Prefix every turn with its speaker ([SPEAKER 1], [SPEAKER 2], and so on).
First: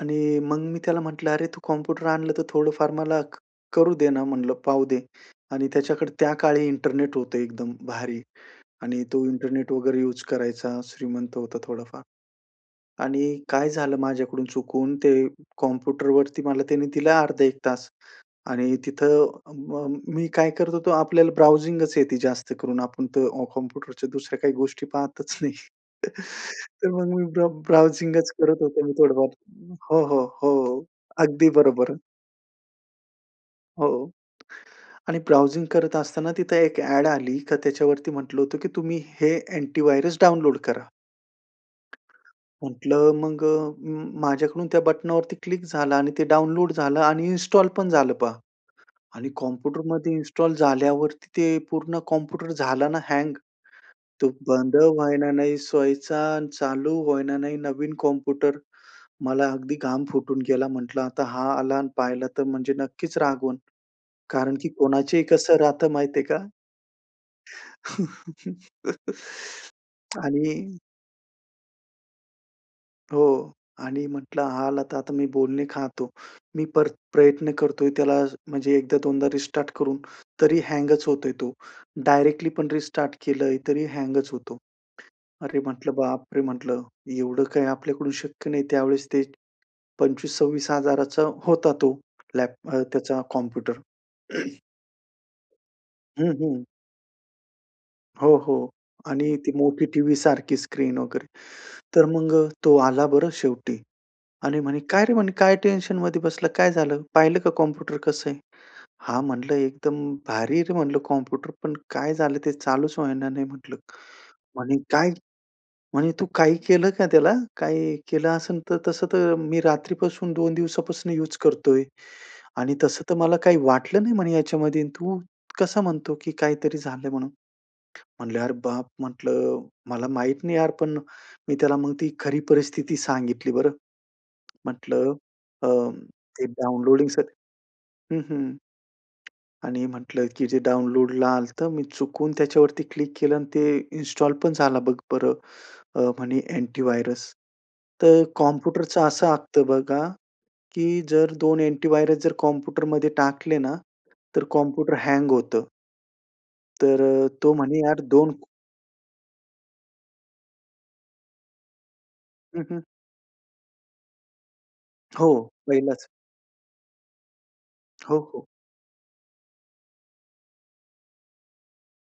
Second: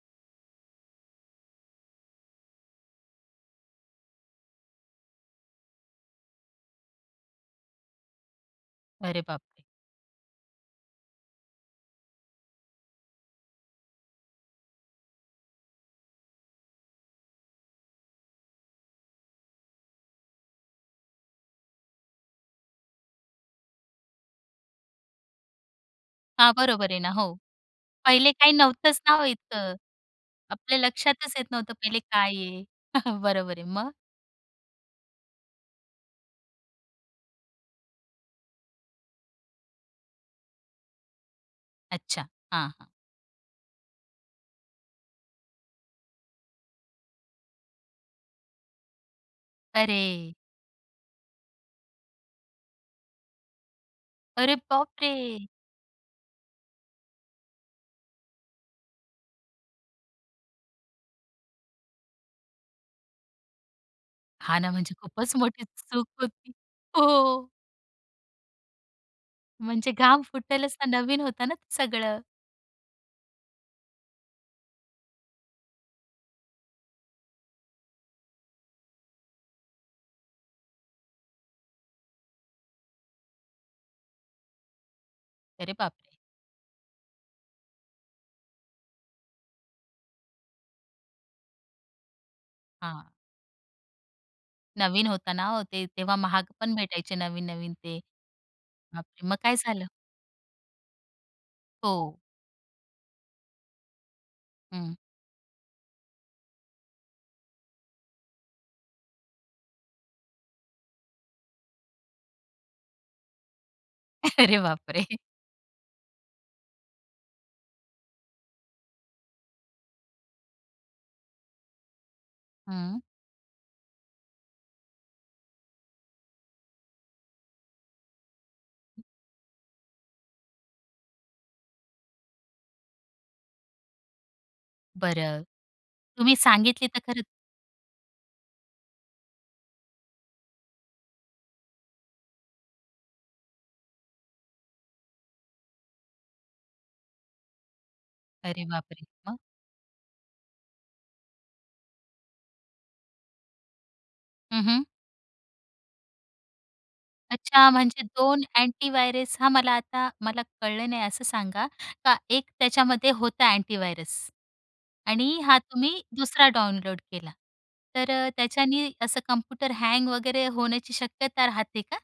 [SPEAKER 1] आणि मग मी त्याला म्हटलं, अरे, तू कॉम्प्युटर आणलं, तर थोडंफार मला क करू दे ना म्हटलं, पाहू दे. आणि त्याच्याकडे त्याकाळी इंटरनेट होतं एकदम भारी आणि
[SPEAKER 2] अरे
[SPEAKER 1] तो
[SPEAKER 2] बाप!
[SPEAKER 1] इंटरनेट वगैरे युज करायचा. श्रीमंत होता थोडाफार. आणि काय झालं, माझ्याकडून चुकून ते कॉम्प्युटरवरती मला त्यांनी दिलं अर्धा 1 तास आणि तिथं अ, म मी काय करत होतो, आपल्याला ब्राउझिंगच येते जास्त करून. आपण तर अ, कॉम्प्युटरच्या दुसऱ्या काही गोष्टी पाहतच नाही.
[SPEAKER 2] हां,
[SPEAKER 1] तर
[SPEAKER 2] बरोबर आहे ना
[SPEAKER 1] मग मी
[SPEAKER 2] हो.
[SPEAKER 1] ब्र ब्राउझिंगच
[SPEAKER 2] पहिले काही
[SPEAKER 1] करत होतो मी
[SPEAKER 2] नव्हतंच ना ओ
[SPEAKER 1] थोडंफार
[SPEAKER 2] इतकं.
[SPEAKER 1] हो, हो,
[SPEAKER 2] आपल्या
[SPEAKER 1] हो.
[SPEAKER 2] लक्षातच येत
[SPEAKER 1] अगदी
[SPEAKER 2] नव्हतं
[SPEAKER 1] बरोबर.
[SPEAKER 2] पहिले काय आहे. बरोबर आहे.
[SPEAKER 1] हो.
[SPEAKER 2] मग?
[SPEAKER 1] आणि ब्राउझिंग करत असताना तिथं एक अ‍ॅड आली, तर त्याच्यावरती म्हटलं होतं, की तुम्ही हे अँटीव्हायरस डाउनलोड करा.
[SPEAKER 2] अच्छा, हां, हां.
[SPEAKER 1] म्हटलं मग अ, माझ्याकडून त्या बटनवरती क्लिक झाला आणि ते डाउनलोड झालं आणि इन्स्टॉल पण झालं पहा आणि कॉम्प्युटरमध्ये
[SPEAKER 2] अरे!
[SPEAKER 1] इन्स्टॉल झाल्यावरती ते पूर्ण कॉम्प्युटर झाला ना हँग. तो
[SPEAKER 2] अरे
[SPEAKER 1] बंद होईना
[SPEAKER 2] बापरे!
[SPEAKER 1] नाही सोईचा आणि चालू होईना नाही, नवीन कॉम्प्युटर. मला अगदी घाम फुटून गेला. म्हटलं, आता हा आला आणि पाहिला तर म्हणजे नक्कीच रागवल. कारण
[SPEAKER 2] हां
[SPEAKER 1] की
[SPEAKER 2] ना. म्हणजे
[SPEAKER 1] कोणाचेही
[SPEAKER 2] खूपच
[SPEAKER 1] कसं
[SPEAKER 2] मोठी
[SPEAKER 1] राहतं
[SPEAKER 2] चूक
[SPEAKER 1] माहिती आहे का?
[SPEAKER 2] होती. हो. म्हणजे घाम फुटेल
[SPEAKER 1] आणि
[SPEAKER 2] असा नवीन होत ना ते सगळं.
[SPEAKER 1] हो. आणि म्हटलं, हा आला आता मी बोलणे खातो. मी पर प्रयत्न करतोय त्याला म्हणजे एकदा दोनदा रिस्टार्ट करून, तरी हँगच होतोय तो. डायरेक्टली पण रिस्टार्ट केलंय, तरी हँगच होतो. अरे
[SPEAKER 2] अरे
[SPEAKER 1] म्हटलं,
[SPEAKER 2] बापरे!
[SPEAKER 1] बापरे! म्हटलं, एवढं काही आपल्याकडून शक्य नाही. त्यावेळेस ते 25000-26000चा होता तो लॅप अ,
[SPEAKER 2] हां.
[SPEAKER 1] त्याचा कॉम्प्युटर.
[SPEAKER 2] नवीन होताना ओ ते तेव्हा
[SPEAKER 1] हं,
[SPEAKER 2] महाग
[SPEAKER 1] हं.
[SPEAKER 2] पण भेटायचे नवीन-नवीन ते.
[SPEAKER 1] हो, हो.
[SPEAKER 2] बापरे, मग
[SPEAKER 1] आणि ती
[SPEAKER 2] काय झालं?
[SPEAKER 1] मोठी टीव्हीसारखी स्क्रीन वगैरे, तर
[SPEAKER 2] हो.
[SPEAKER 1] मग अ, तो आला बरं शेवटी आणि म्हणे,
[SPEAKER 2] हं.
[SPEAKER 1] "काय रे म्हणे, काय टेन्शनमध्ये बसलं, काय झालं? पाहिलं का कॉम्प्युटर कसं आहे?" हां म्हटलं, एकदम भारी आहे रे म्हटलं कॉम्प्युटर, पण काय झालं, ते चालूच होईना नाही म्हटलं.
[SPEAKER 2] अरे
[SPEAKER 1] म्हणे,
[SPEAKER 2] बापरे.
[SPEAKER 1] काय? म्हणे "तू काही केलं का त्याला? काय केलं असेल तर. तसं तर मी रात्रीपासून 2 दिवसापासून युज करतोय आणि
[SPEAKER 2] हं.
[SPEAKER 1] तसं तर मला काही वाटलं नाही म्हणे ह्याच्यामध्ये आणि तू कसं म्हणतो, की काहीतरी झालं म्हणून." म्हटलं, अरे बाप म्हटलं, मला माहित नाही यार, पण मी त्याला मग ती खरी परिस्थिती सांगितली बरं. म्हटलं
[SPEAKER 2] बरं,
[SPEAKER 1] अ,
[SPEAKER 2] तुम्ही
[SPEAKER 1] ते
[SPEAKER 2] सांगितली तर
[SPEAKER 1] डाउनलोडिंग स
[SPEAKER 2] खरंच.
[SPEAKER 1] हं, हं. आणि म्हटलं, की जे डाउनलोडला आलं, तर मी चुकून त्याच्यावरती क्लिक केलं आणि ते इन्स्टॉल पण झालं बघ बरं, अ, म्हणे अँटीव्हायरस, तर
[SPEAKER 2] अरे
[SPEAKER 1] कॉम्प्युटरचं
[SPEAKER 2] बापरे!
[SPEAKER 1] असं
[SPEAKER 2] मग?
[SPEAKER 1] असतं बघा, की जर 2 अँटीव्हायरस जर कॉम्प्युटरमध्ये टाकले ना, तर
[SPEAKER 2] हं, हं.
[SPEAKER 1] कॉम्प्युटर हँग होतं. तर अ, तो
[SPEAKER 2] अच्छा,
[SPEAKER 1] म्हणे यार
[SPEAKER 2] म्हणजे
[SPEAKER 1] 2
[SPEAKER 2] 2 अँटीव्हायरस हां, मला आता मला कळलं नाही. असं सांगा, का 1
[SPEAKER 1] हं, हं.
[SPEAKER 2] त्याच्यामध्ये होता अँटीव्हायरस. आणि
[SPEAKER 1] हो.
[SPEAKER 2] हा तुम्ही
[SPEAKER 1] पहिलंच.
[SPEAKER 2] दुसरा डाउनलोड केला, तर
[SPEAKER 1] हो,
[SPEAKER 2] अ,
[SPEAKER 1] हो.
[SPEAKER 2] त्याच्यानी असं कॉम्प्युटर हँग वगैरे होण्याची शक्यता राहते का?